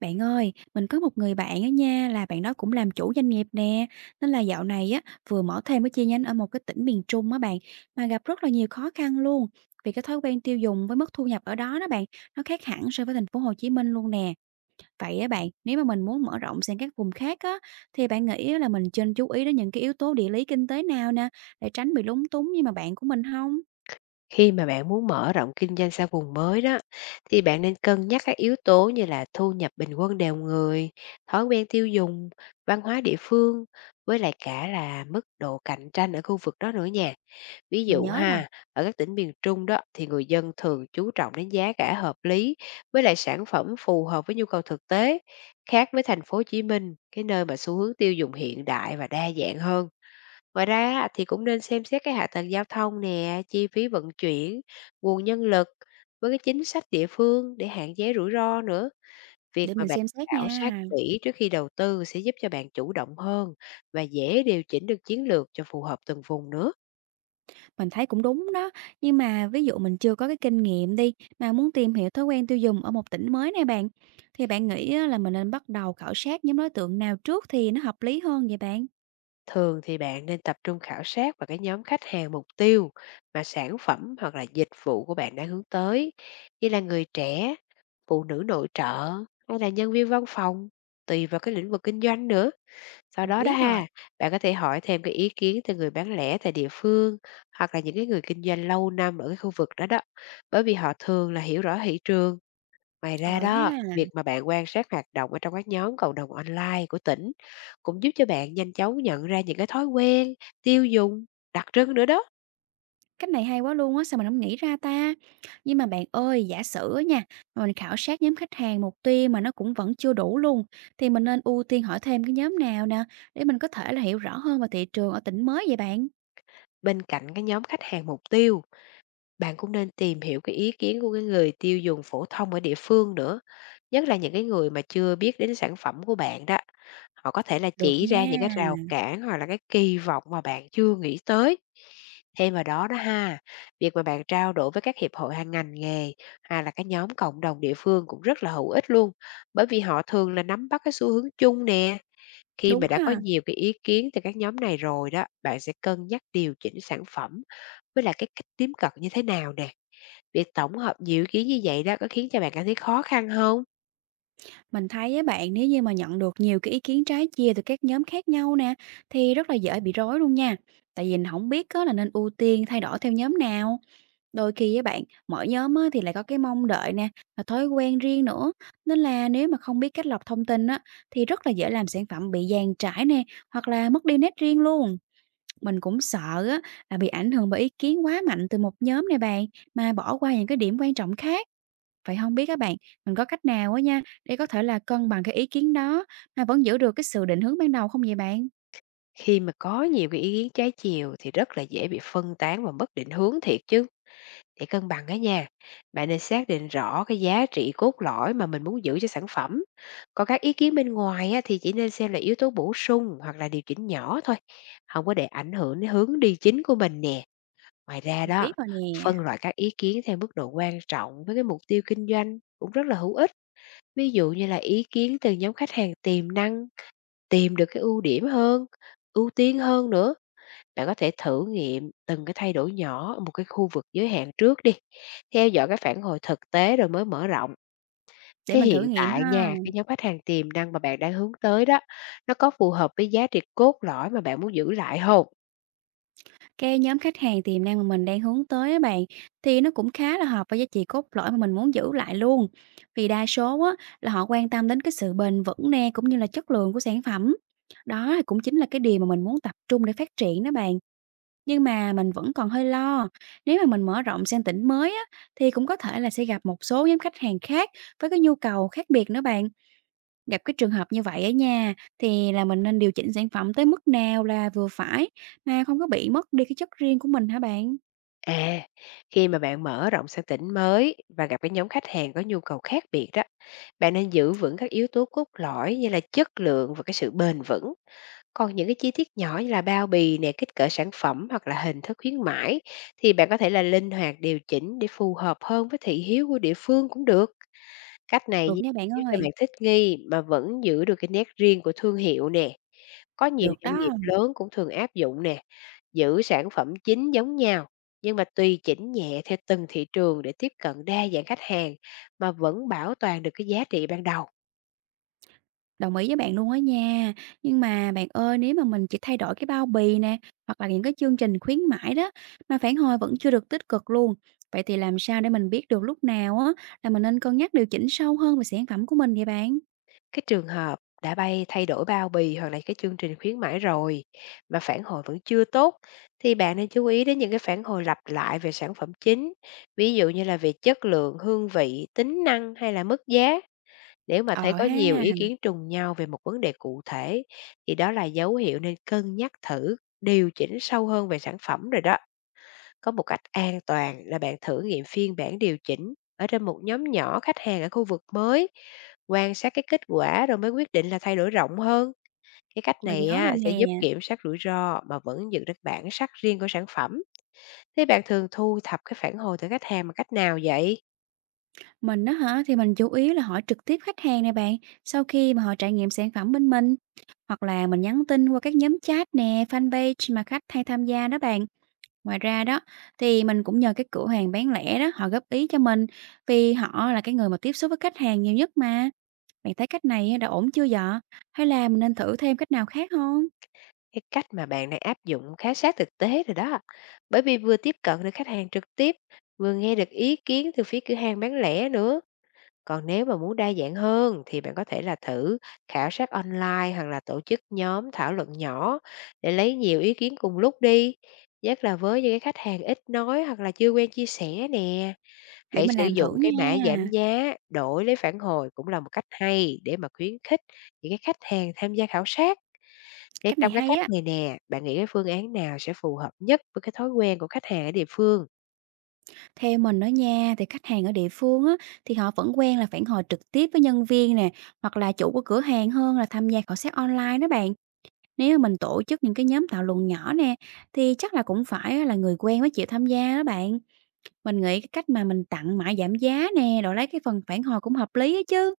Bạn ơi, mình có một người bạn á nha, là bạn đó cũng làm chủ doanh nghiệp nè, nên là dạo này á vừa mở thêm cái chi nhánh ở một cái tỉnh miền Trung á bạn, mà gặp rất là nhiều khó khăn luôn. Vì cái thói quen tiêu dùng với mức thu nhập ở đó đó bạn, nó khác hẳn so với thành phố Hồ Chí Minh luôn nè. Vậy á bạn, nếu mà mình muốn mở rộng sang các vùng khác á thì bạn nghĩ là mình nên chú ý đến những cái yếu tố địa lý kinh tế nào nè để tránh bị lúng túng như mà bạn của mình không? Khi mà bạn muốn mở rộng kinh doanh sang vùng mới đó, thì bạn nên cân nhắc các yếu tố như là thu nhập bình quân đầu người, thói quen tiêu dùng, văn hóa địa phương, với lại cả là mức độ cạnh tranh ở khu vực đó nữa nha. Ví Mình dụ nhớ rồi, ha, ở các tỉnh miền Trung đó thì người dân thường chú trọng đến giá cả hợp lý với lại sản phẩm phù hợp với nhu cầu thực tế, khác với thành phố Hồ Chí Minh, cái nơi mà xu hướng tiêu dùng hiện đại và đa dạng hơn. Ngoài ra á, thì cũng nên xem xét cái hạ tầng giao thông nè, chi phí vận chuyển, nguồn nhân lực với cái chính sách địa phương để hạn chế rủi ro nữa. Việc để mà mình bạn xem xét khảo sát nha. kỹ trước khi đầu tư sẽ giúp cho bạn chủ động hơn và dễ điều chỉnh được chiến lược cho phù hợp từng vùng nữa. Mình thấy cũng đúng đó, nhưng mà ví dụ mình chưa có cái kinh nghiệm đi, mà muốn tìm hiểu thói quen tiêu dùng ở một tỉnh mới này bạn, thì bạn nghĩ á là mình nên bắt đầu khảo sát nhóm đối tượng nào trước thì nó hợp lý hơn vậy bạn? Thường thì bạn nên tập trung khảo sát vào cái nhóm khách hàng mục tiêu mà sản phẩm hoặc là dịch vụ của bạn đang hướng tới, như là người trẻ, phụ nữ nội trợ hay là nhân viên văn phòng, tùy vào cái lĩnh vực kinh doanh nữa. Sau Mình đó đó biết rồi, ha, bạn có thể hỏi thêm cái ý kiến từ người bán lẻ tại địa phương hoặc là những cái người kinh doanh lâu năm ở cái khu vực đó đó, bởi vì họ thường là hiểu rõ thị trường. Ngoài ra ờ đó, ha, việc mà bạn quan sát hoạt động ở trong các nhóm cộng đồng online của tỉnh cũng giúp cho bạn nhanh chóng nhận ra những cái thói quen, tiêu dùng, đặc trưng nữa đó. cách này hay quá luôn á, sao mình không nghĩ ra ta? Nhưng mà bạn ơi, giả sử á nha, mà mình khảo sát nhóm khách hàng mục tiêu mà nó cũng vẫn chưa đủ luôn, thì mình nên ưu tiên hỏi thêm cái nhóm nào nè, để mình có thể là hiểu rõ hơn về thị trường ở tỉnh mới vậy bạn? Bên cạnh cái nhóm khách hàng mục tiêu, bạn cũng nên tìm hiểu cái ý kiến của cái người tiêu dùng phổ thông ở địa phương nữa. Nhất là những cái người mà chưa biết đến sản phẩm của bạn đó, họ có thể là Được chỉ ra những cái nha, rào cản hoặc là cái kỳ vọng mà bạn chưa nghĩ tới. Thêm vào đó đó ha, việc mà bạn trao đổi với các hiệp hội hàng ngành nghề hay là cái nhóm cộng đồng địa phương cũng rất là hữu ích luôn, bởi vì họ thường là nắm bắt cái xu hướng chung nè. Khi đúng mà đã có ha. nhiều cái ý kiến từ các nhóm này rồi đó, bạn sẽ cân nhắc điều chỉnh sản phẩm với là cái cách tiếp cận như thế nào nè. Việc tổng hợp nhiều ý kiến như vậy đó có khiến cho bạn cảm thấy khó khăn không? Mình thấy á bạn, nếu như mà nhận được nhiều cái ý kiến trái chia từ các nhóm khác nhau nè, thì rất là dễ bị rối luôn nha. Tại vì mình hổng biết á là nên ưu tiên thay đổi theo nhóm nào. Đôi khi với bạn, mỗi nhóm á thì lại có cái mong đợi nè, và thói quen riêng nữa. Nên là nếu mà không biết cách lọc thông tin á, thì rất là dễ làm sản phẩm bị dàn trải nè, hoặc là mất đi nét riêng luôn. Mình cũng sợ á là bị ảnh hưởng bởi ý kiến quá mạnh từ một nhóm này bạn, mà bỏ qua những cái điểm quan trọng khác. Vậy không biết các bạn, mình có cách nào á nha, để có thể là cân bằng cái ý kiến đó, mà vẫn giữ được cái sự định hướng ban đầu không vậy bạn? Khi mà có nhiều cái ý kiến trái chiều thì rất là dễ bị phân tán và mất định hướng thiệt chứ. Để cân bằng á nha, bạn nên xác định rõ cái giá trị cốt lõi mà mình muốn giữ cho sản phẩm. Còn các ý kiến bên ngoài á, thì chỉ nên xem là yếu tố bổ sung hoặc là điều chỉnh nhỏ thôi, không có để ảnh hưởng đến hướng đi chính của mình nè. Ngoài ra Mình đó, biết rồi nè, phân loại các ý kiến theo mức độ quan trọng với cái mục tiêu kinh doanh cũng rất là hữu ích. Ví dụ như là ý kiến từ nhóm khách hàng tiềm năng, tìm được cái ưu điểm hơn, ưu tiên hơn nữa. Bạn có thể thử nghiệm từng cái thay đổi nhỏ ở một cái khu vực giới hạn trước đi, theo dõi cái phản hồi thực tế rồi mới mở rộng. để Thế mình thử hiện nghiệm tại ha. nha, cái nhóm khách hàng tiềm năng mà bạn đang hướng tới đó, nó có phù hợp với giá trị cốt lõi mà bạn muốn giữ lại không? Cái nhóm khách hàng tiềm năng mà mình đang hướng tới á bạn, thì nó cũng khá là hợp với giá trị cốt lõi mà mình muốn giữ lại luôn. Vì đa số á, là họ quan tâm đến cái sự bền vững nè, cũng như là chất lượng của sản phẩm. Đó cũng chính là cái điều mà mình muốn tập trung để phát triển đó bạn. Nhưng mà mình vẫn còn hơi lo, nếu mà mình mở rộng sang tỉnh mới á, thì cũng có thể là sẽ gặp một số nhóm khách hàng khác với cái nhu cầu khác biệt nữa bạn. Gặp cái trường hợp như vậy ở nhà thì là mình nên điều chỉnh sản phẩm tới mức nào là vừa phải mà không có bị mất đi cái chất riêng của mình hả bạn? À, khi mà bạn mở rộng sang tỉnh mới và gặp cái nhóm khách hàng có nhu cầu khác biệt đó, bạn nên giữ vững các yếu tố cốt lõi như là chất lượng và cái sự bền vững. Còn những cái chi tiết nhỏ như là bao bì nè, kích cỡ sản phẩm hoặc là hình thức khuyến mãi thì bạn có thể là linh hoạt điều chỉnh để phù hợp hơn với thị hiếu của địa phương cũng được. Cách này Được nha bạn giúp cho ơi, bạn thích nghi mà vẫn giữ được cái nét riêng của thương hiệu nè. Có nhiều được đó. doanh nghiệp lớn cũng thường áp dụng nè, giữ sản phẩm chính giống nhau nhưng mà tùy chỉnh nhẹ theo từng thị trường để tiếp cận đa dạng khách hàng mà vẫn bảo toàn được cái giá trị ban đầu. Đồng ý với bạn luôn á nha. Nhưng mà bạn ơi, nếu mà mình chỉ thay đổi cái bao bì nè, hoặc là những cái chương trình khuyến mãi đó, mà phản hồi vẫn chưa được tích cực luôn, vậy thì làm sao để mình biết được lúc nào á là mình nên cân nhắc điều chỉnh sâu hơn về sản phẩm của mình vậy bạn? Cái trường hợp đã bay thay đổi bao bì hoặc là cái chương trình khuyến mãi rồi mà phản hồi vẫn chưa tốt thì bạn nên chú ý đến những cái phản hồi lặp lại về sản phẩm chính, ví dụ như là về chất lượng, hương vị, tính năng hay là mức giá. Nếu mà thấy Ờ có ha, nhiều ý kiến trùng nhau về một vấn đề cụ thể thì đó là dấu hiệu nên cân nhắc thử, điều chỉnh sâu hơn về sản phẩm rồi đó. Có một cách an toàn là bạn thử nghiệm phiên bản điều chỉnh ở trên một nhóm nhỏ khách hàng ở khu vực mới, quan sát cái kết quả rồi mới quyết định là thay đổi rộng hơn. Cái cách mình này nhớ rồi á, sẽ nè. giúp kiểm soát rủi ro mà vẫn giữ được bản sắc riêng của sản phẩm. Thế bạn thường thu thập cái phản hồi từ khách hàng bằng cách nào vậy? Mình đó hả, thì mình chủ yếu là hỏi trực tiếp khách hàng nè bạn, sau khi mà họ trải nghiệm sản phẩm bên mình. Hoặc là mình nhắn tin qua các nhóm chat nè, fanpage mà khách hay tham gia đó bạn. Ngoài ra đó, thì mình cũng nhờ cái cửa hàng bán lẻ đó, họ góp ý cho mình, vì họ là cái người mà tiếp xúc với khách hàng nhiều nhất mà. Bạn thấy cách này á đã ổn chưa vậy? Hay là mình nên thử thêm cách nào khác không? Cái cách mà bạn đang áp dụng khá sát thực tế rồi đó. Bởi vì vừa tiếp cận được khách hàng trực tiếp, vừa nghe được ý kiến từ phía cửa hàng bán lẻ nữa. Còn nếu mà muốn đa dạng hơn thì bạn có thể là thử khảo sát online hoặc là tổ chức nhóm thảo luận nhỏ để lấy nhiều ý kiến cùng lúc đi. Nhất là với những cái khách hàng ít nói hoặc là chưa quen chia sẻ nè. Để Hãy mình sử làm dụng thử cái mã giảm nha. giá đổi lấy phản hồi cũng là một cách hay để mà khuyến khích những cái khách hàng tham gia khảo sát. Để Cách này trong các hay cách á. này nè, bạn nghĩ cái phương án nào sẽ phù hợp nhất với cái thói quen của khách hàng ở địa phương? Theo mình đó nha, thì khách hàng ở địa phương á, thì họ vẫn quen là phản hồi trực tiếp với nhân viên nè, hoặc là chủ của cửa hàng hơn là tham gia khảo sát online đó bạn. Nếu mà mình tổ chức những cái nhóm thảo luận nhỏ nè, thì chắc là cũng phải á là người quen mới chịu tham gia đó bạn. Mình nghĩ cái cách mà mình tặng mãi giảm giá nè, rồi lấy cái phần phản hồi cũng hợp lý ấy chứ.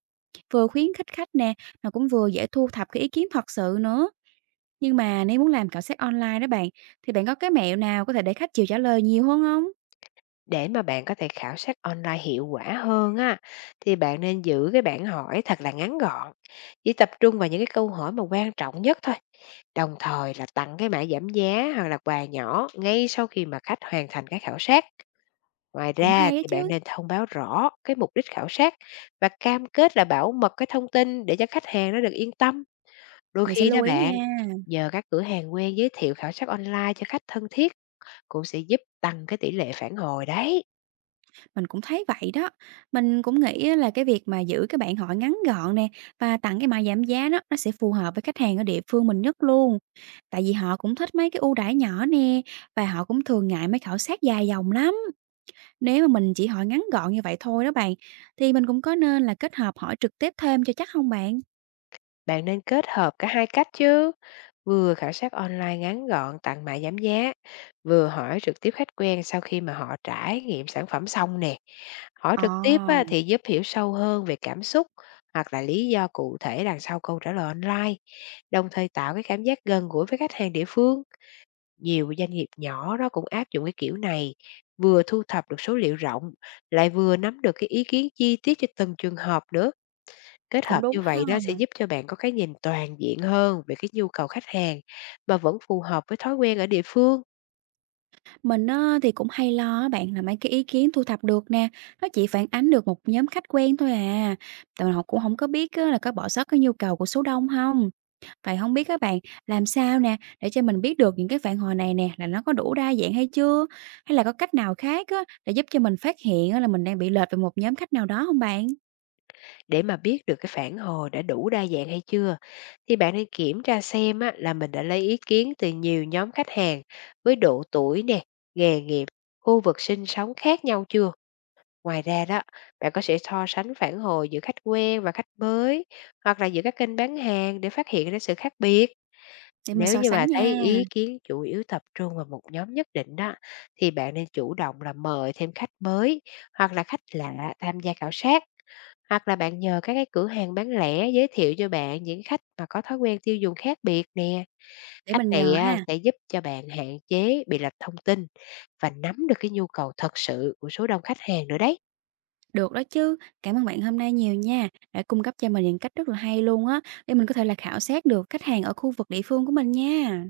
Vừa khuyến khích khách nè, mà cũng vừa dễ thu thập cái ý kiến thật sự nữa. Nhưng mà nếu muốn làm khảo sát online đó bạn, thì bạn có cái mẹo nào có thể để khách chịu trả lời nhiều hơn không? Để mà bạn có thể khảo sát online hiệu quả hơn á, thì bạn nên giữ cái bảng hỏi thật là ngắn gọn, chỉ tập trung vào những cái câu hỏi mà quan trọng nhất thôi. Đồng thời là tặng cái mã giảm giá hoặc là quà nhỏ ngay sau khi mà khách hoàn thành cái khảo sát. Ngoài Cũng ra hay á thì bạn chứ, nên thông báo rõ cái mục đích khảo sát và cam kết là bảo mật cái thông tin để cho khách hàng nó được yên tâm. Đôi mình sẽ khi lưu đó ý nha. bạn, nhờ các cửa hàng quen giới thiệu khảo sát online cho khách thân thiết cũng sẽ giúp tăng cái tỷ lệ phản hồi đấy. Mình cũng thấy vậy đó. Mình cũng nghĩ á là cái việc mà giữ cái bạn hỏi ngắn gọn nè và tặng cái mã giảm giá đó nó sẽ phù hợp với khách hàng ở địa phương mình nhất luôn. Tại vì họ cũng thích mấy cái ưu đãi nhỏ nè và họ cũng thường ngại mấy khảo sát dài dòng lắm. Nếu mà mình chỉ hỏi ngắn gọn như vậy thôi đó bạn, thì mình cũng có nên là kết hợp hỏi trực tiếp thêm cho chắc không bạn? Bạn nên kết hợp cả hai cách chứ. Vừa khảo sát online ngắn gọn tặng mã giảm giá, vừa hỏi trực tiếp khách quen sau khi mà họ trải nghiệm sản phẩm xong nè. Hỏi Ờ, trực tiếp á, thì giúp hiểu sâu hơn về cảm xúc hoặc là lý do cụ thể đằng sau câu trả lời online, đồng thời tạo cái cảm giác gần gũi với khách hàng địa phương. Nhiều doanh nghiệp nhỏ đó cũng áp dụng cái kiểu này, vừa thu thập được số liệu rộng, lại vừa nắm được cái ý kiến chi tiết cho từng trường hợp nữa. Kết cũng hợp đúng như ha. vậy đó sẽ giúp cho bạn có cái nhìn toàn diện hơn về cái nhu cầu khách hàng mà vẫn phù hợp với thói quen ở địa phương. Mình á, thì cũng hay lo á bạn là mấy cái ý kiến thu thập được nè, nó chỉ phản ánh được một nhóm khách quen thôi à, tại mình cũng không có biết á, là có bỏ sót cái nhu cầu của số đông không. Vậy không biết các bạn, làm sao nè, để cho mình biết được những cái phản hồi này nè, là nó có đủ đa dạng hay chưa? Hay là có cách nào khác á, để giúp cho mình phát hiện á, là mình đang bị lệch về một nhóm khách nào đó không bạn? Để mà biết được cái phản hồi đã đủ đa dạng hay chưa, thì bạn nên kiểm tra xem á, là mình đã lấy ý kiến từ nhiều nhóm khách hàng với độ tuổi nè, nghề nghiệp, khu vực sinh sống khác nhau chưa. Ngoài ra đó, bạn có thể so sánh phản hồi giữa khách quen và khách mới hoặc là giữa các kênh bán hàng để phát hiện ra sự khác biệt. Để mình Nếu so như sánh mà thấy nha. ý kiến chủ yếu tập trung vào một nhóm nhất định đó, thì bạn nên chủ động là mời thêm khách mới hoặc là khách lạ tham gia khảo sát, hoặc là bạn nhờ các cái cửa hàng bán lẻ giới thiệu cho bạn những khách mà có thói quen tiêu dùng khác biệt nè. Để Cách mình này nhờ á, ha. sẽ giúp cho bạn hạn chế bị lệch thông tin và nắm được cái nhu cầu thật sự của số đông khách hàng nữa đấy. Được đó chứ. Cảm ơn bạn hôm nay nhiều nha, đã cung cấp cho mình những cách rất là hay luôn á, để mình có thể là khảo sát được khách hàng ở khu vực địa phương của mình nha.